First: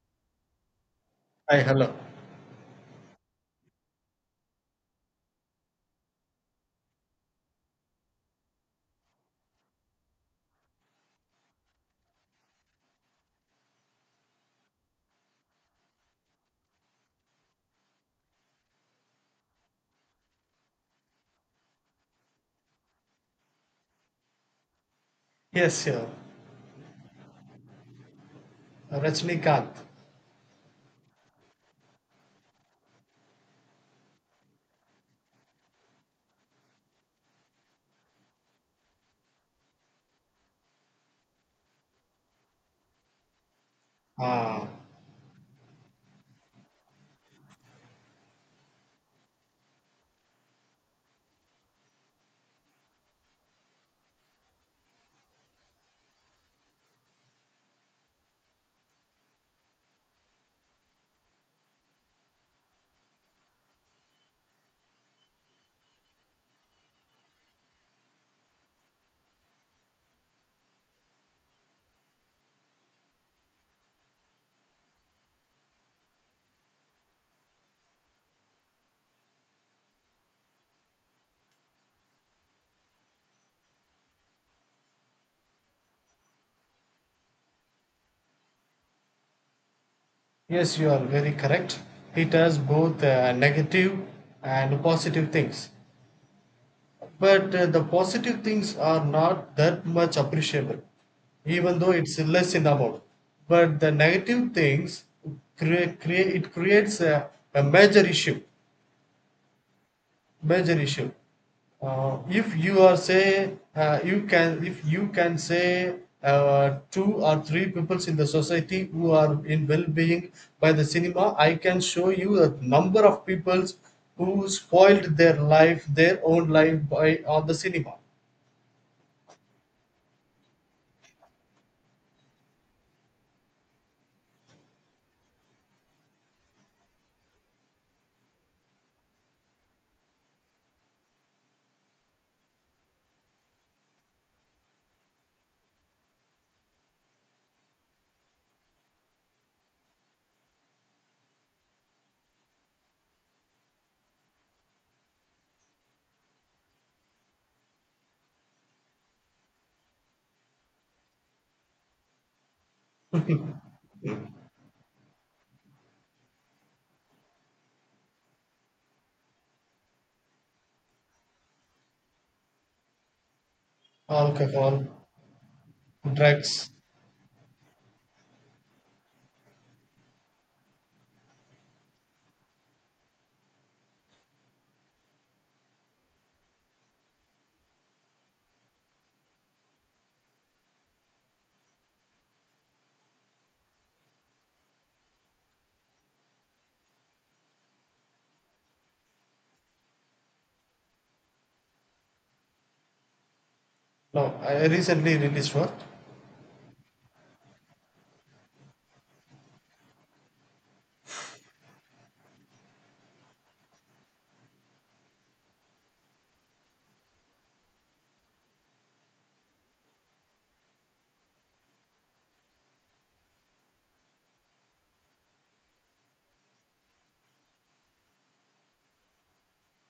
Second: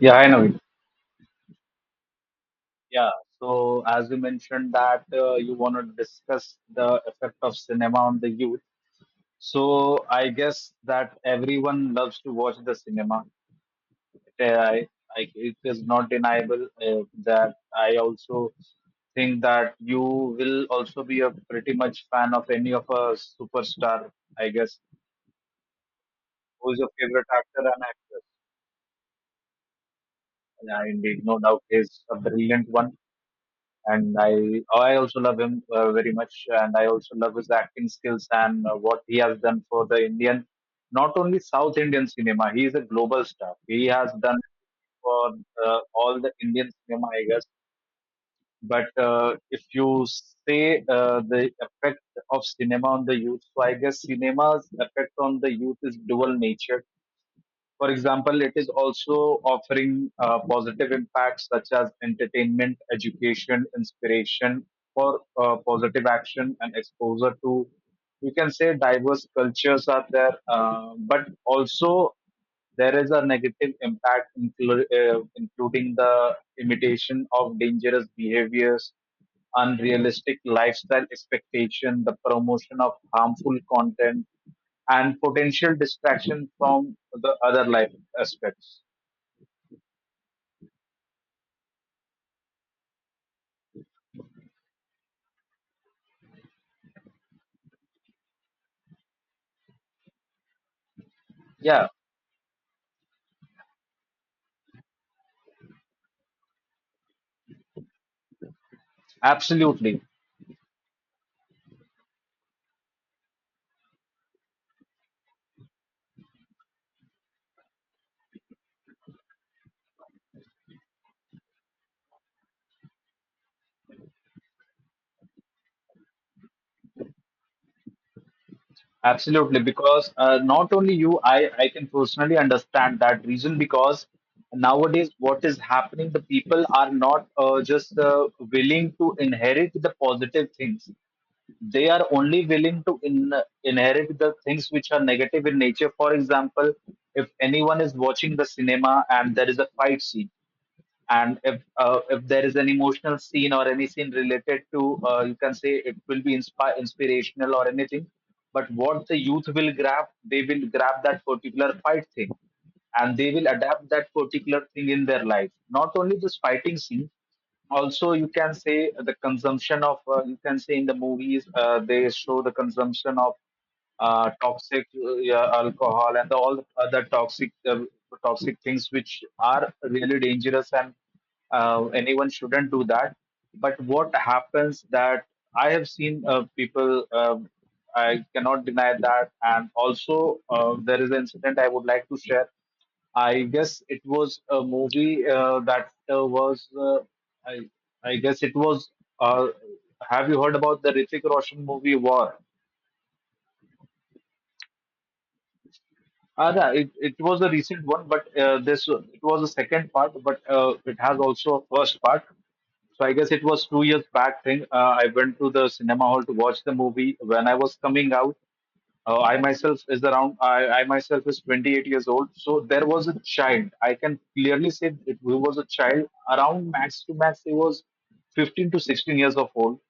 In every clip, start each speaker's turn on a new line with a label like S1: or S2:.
S1: Yeah, I know.
S2: Hi, hello.
S1: Yeah. So as you mentioned that you want to discuss the effect of cinema on the youth. So I guess that everyone loves to watch the cinema. Uh, I, it is not deniable that I also think that you will also be a pretty much fan of any of a superstar, I guess.
S2: Yes, yeah.
S1: Who is your favorite actor and actress?
S2: Rajnikanth.
S1: Yeah, indeed, no doubt, he's a brilliant one. And I also love him very much, and I also love his acting skills and what he has done for the Indian, not only South Indian cinema. He is a global star. He has done
S2: Ah,
S1: for all the Indian cinema, I guess. But if you say the effect of cinema on the youth, so I guess cinema's effect on the youth is dual nature. For example, it is also offering positive impacts such as entertainment, education, inspiration for positive action and exposure to, you can say, diverse cultures are there, but also there is a negative impact, including the imitation of dangerous behaviors, unrealistic lifestyle expectation, the promotion of harmful content and potential distraction from the other life aspects.
S2: yes, you are very correct. It has both negative and positive things. But the positive things are not that much appreciable, even
S1: Yeah,
S2: though it's less in amount. But the negative things, it creates a major issue.
S1: absolutely.
S2: Major issue. If you are say you can if you can say two or three peoples in the society who are in well-being by the cinema, I can show you a number of peoples who spoiled their life, their own life by on the cinema,
S1: Absolutely. Because not only you, I can personally understand that reason because nowadays what is happening, the people are not just willing to inherit the positive things. They are only willing to inherit the things which are negative in nature. For example, if anyone is watching the cinema and there is a fight scene, and if there is an emotional scene or any scene related to, you can say, it will be inspirational or anything, but what the youth will grab, they will grab that particular fight thing, and they will adapt that particular thing in their life. Not only this fighting scene, also you can say the consumption of, you can say, in the movies they show the consumption of
S2: alcohol,
S1: toxic yeah, alcohol and all the
S2: drugs.
S1: other toxic things which are really dangerous, and anyone shouldn't do that. But what happens that I have seen people, I cannot deny that. And also, there is an incident I would like to share. I guess it was a movie that was I I guess it was uh, have you heard about the Hrithik Roshan movie War?
S2: No, I recently released one.
S1: Yeah, it was a recent one, but this it was a second part, but it has also a first part. So I guess it was 2 years back thing. I went to the cinema hall to watch the movie. When I was coming out, I myself is around. I myself is 28 years old. So there was a child. I can clearly say it, he was a child around max to max. He was 15 to 16 years of old.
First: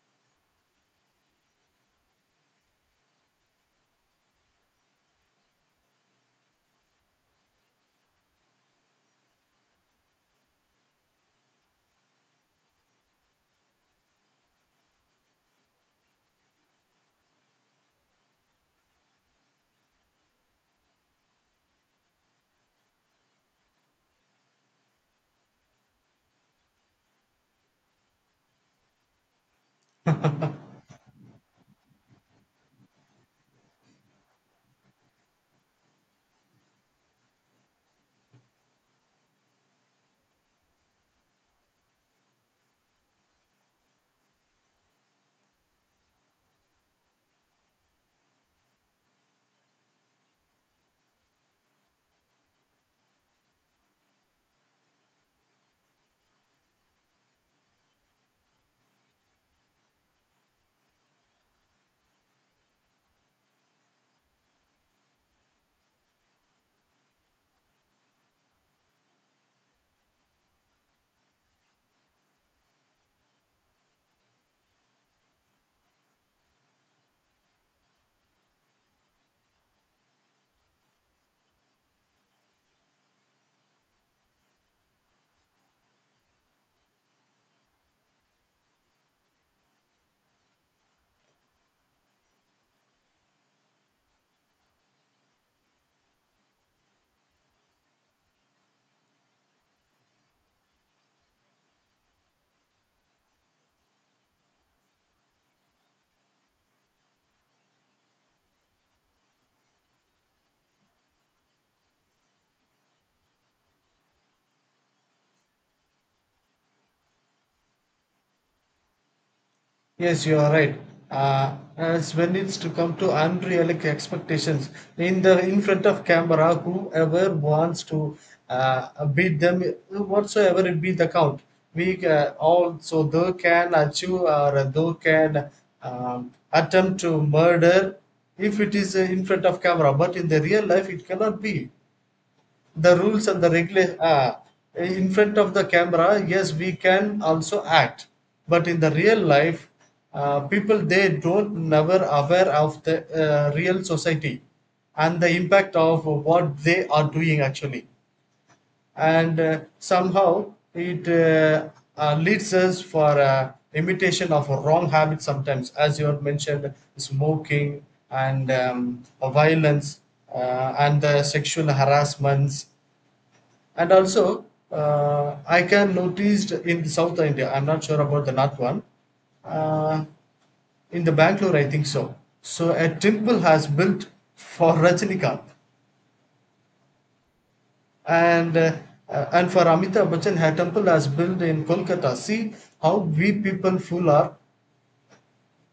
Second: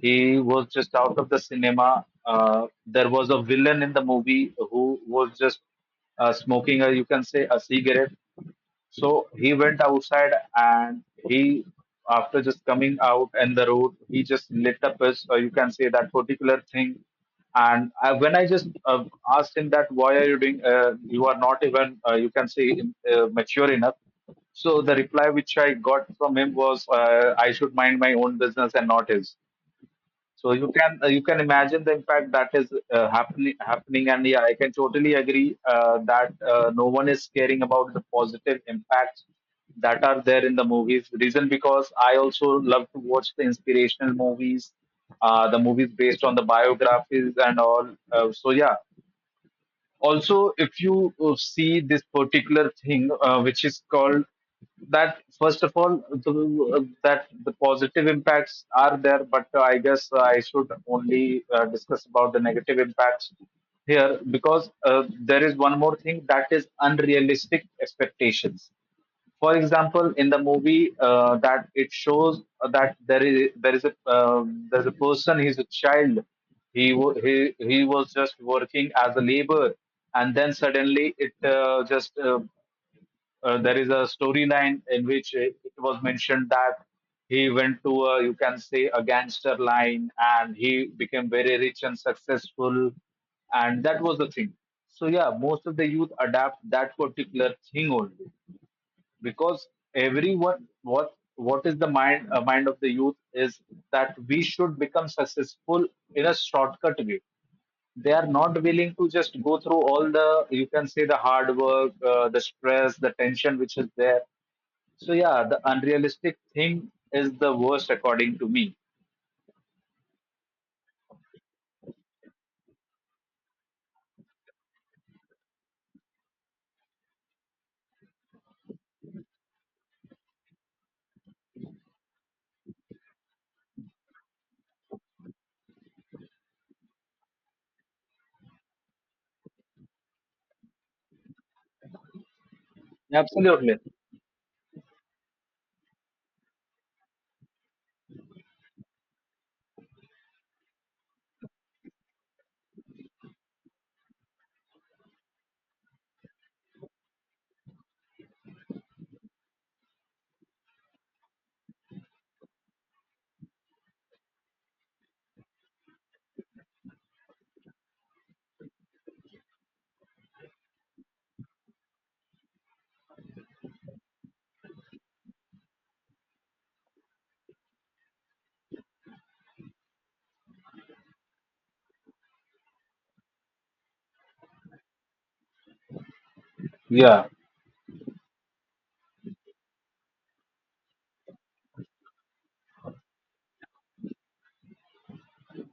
S1: He was just out of the cinema. There was a villain in the movie who was just smoking a, you can say, a cigarette. So he went outside and he, after just coming out in the road, he just lit up his, or you can say that particular thing. And I, when I just asked him that, why are you doing, you are not even, you can say, mature enough. So the reply which I got from him was, I should mind my own business and not his. So you can, you can imagine the impact that is happening, and yeah, I can totally agree that no one is caring about the positive impacts that are there in the movies. Reason because I also love to watch the inspirational movies, the movies based on the biographies and all. So yeah, also if you see this particular thing which is called that first of all, that the positive impacts are there, but I guess I should only discuss about the negative impacts here, because there is one more thing that is unrealistic expectations. For example, in the movie that it shows that there's a person, he's a child, he wa- he was just working as a labor, and then suddenly it just there is a storyline in which it was mentioned that he went to a, you can say, a gangster line, and he became very rich and successful, and that was the thing. So yeah, most of the youth adapt that particular thing only, because everyone, what is the mind of the youth is that we should become successful in a shortcut way. They are not willing to just go through all the, you can say, the hard work, the stress, the tension which is there. So yeah, the unrealistic thing is the worst according to me.
S2: Yes, you are right. As when it's to come to unrealistic expectations in the in front of camera, whoever wants to beat them, whatsoever it be the count, we all so they can achieve or they can attempt to murder if it is in front of camera. But in the real life, it cannot be the rules and the
S1: Absolutely.
S2: regulations ah, in front of the camera, yes, we can also act, but in the real life, people they don't never aware of the real society and the impact of what they are doing actually, and somehow it leads us for imitation of wrong habits sometimes, as you have mentioned, smoking, and violence, and the sexual harassments. And also, I can noticed in South India, I'm not sure about the North one, uh, in the Bangalore, I think so. So a temple has built for Rajinikanth,
S1: Yeah.
S2: and uh, and for Amitabh Bachchan, a temple has built in Kolkata. See how we people fool are.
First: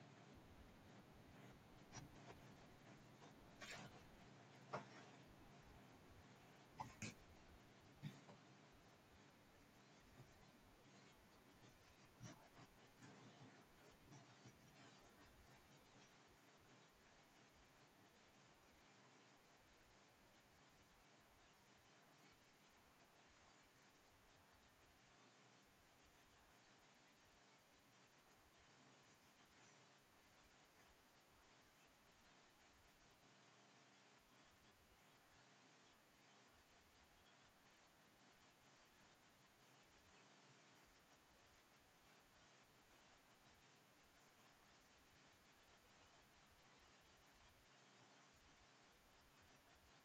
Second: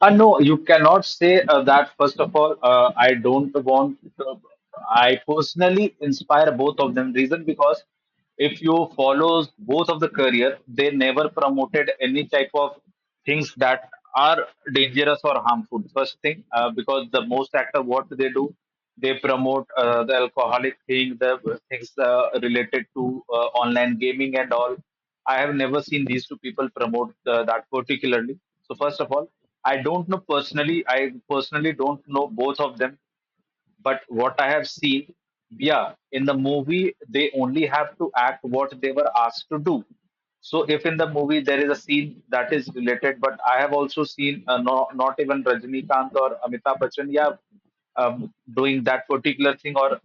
S1: No, you cannot say that. First of all, I don't want. To, I personally inspire both of them. Reason because if you follow both of the career, they never promoted any type of things that are dangerous or harmful. First thing, because the most actor what they do, they promote the alcoholic thing, the things related to online gaming and all. I have never seen these two people promote the, that particularly. So first of all, I don't know personally. I personally don't know both of them, but what I have seen, yeah, in the movie they only have to act what they were asked to do. So if in the movie there is a scene that is related, but I have also seen no, not even Rajnikant or Amitabh Bachchan, yeah, doing that particular thing, or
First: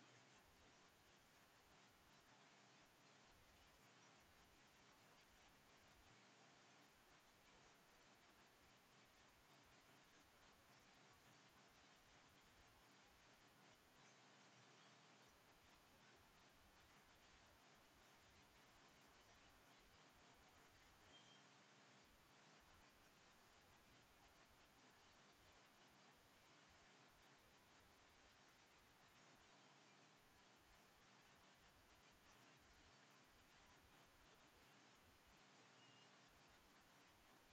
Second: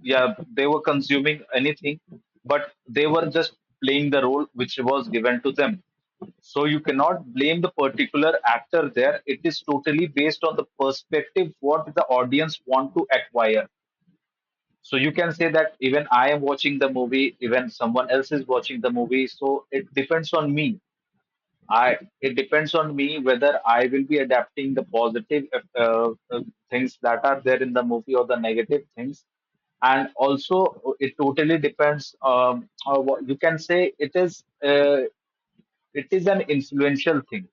S1: yeah, they were consuming anything, but they were just playing the role which was given to them. So you cannot blame the particular actor there. It is totally based on the perspective what the audience want to acquire. So you can say that even I am watching the movie, even someone else is watching the movie. So it depends on me. I, it depends on me whether I will be adapting the positive uh, uh, things that are there in the movie or the negative things. And also, it totally depends. On what you can say, it is an influential thing,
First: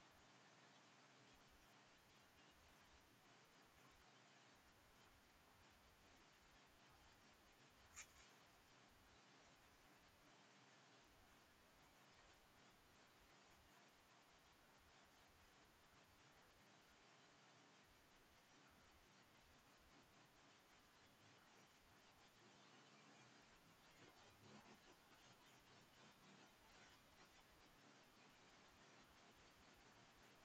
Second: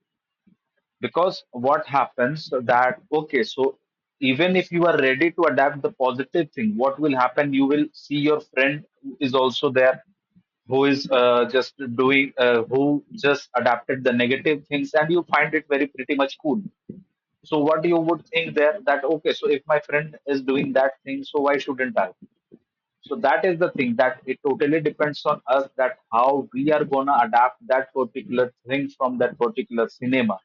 S1: because what happens that okay, so even if you are ready to adapt the positive thing, what will happen, you will see your friend is also there, who is just doing who just adapted the negative things, and you find it very pretty much cool. So what you would think there, that okay, so if my friend is doing that thing, so why shouldn't I? So that is the thing, that it totally depends on us, that how we are gonna adapt that particular thing from that particular cinema.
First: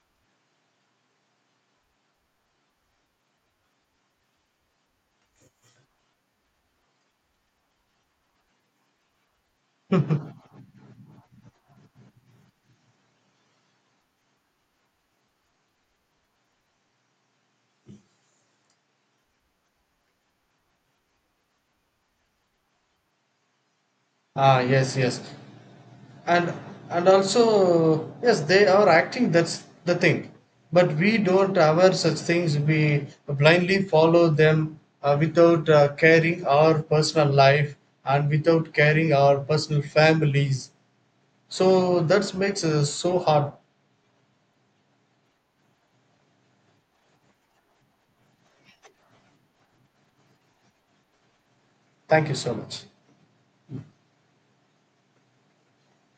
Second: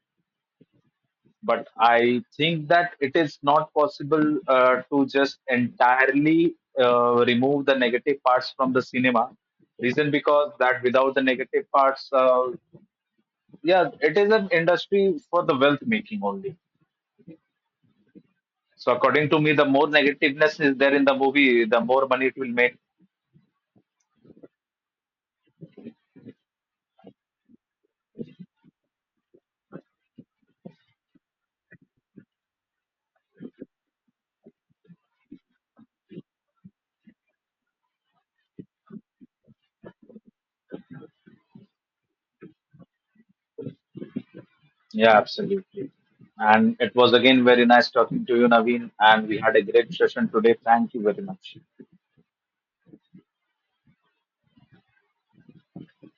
S1: But I think that it is not possible to just entirely remove the negative parts from the cinema. Reason because that without the negative parts, yeah, it is an industry for the wealth making only. So according to me, the more negativeness is there in the movie, the more money it will make.
S2: Ah, yes, yes. and and also yes they are acting, that's the thing, but we don't have such things, we blindly follow them, without caring our personal life, and without caring our personal families, so that makes us so hard.
S1: Yeah, absolutely. And it was again very nice talking to you, Naveen, and we had a great session today. Thank you very much.
S2: Thank you so much.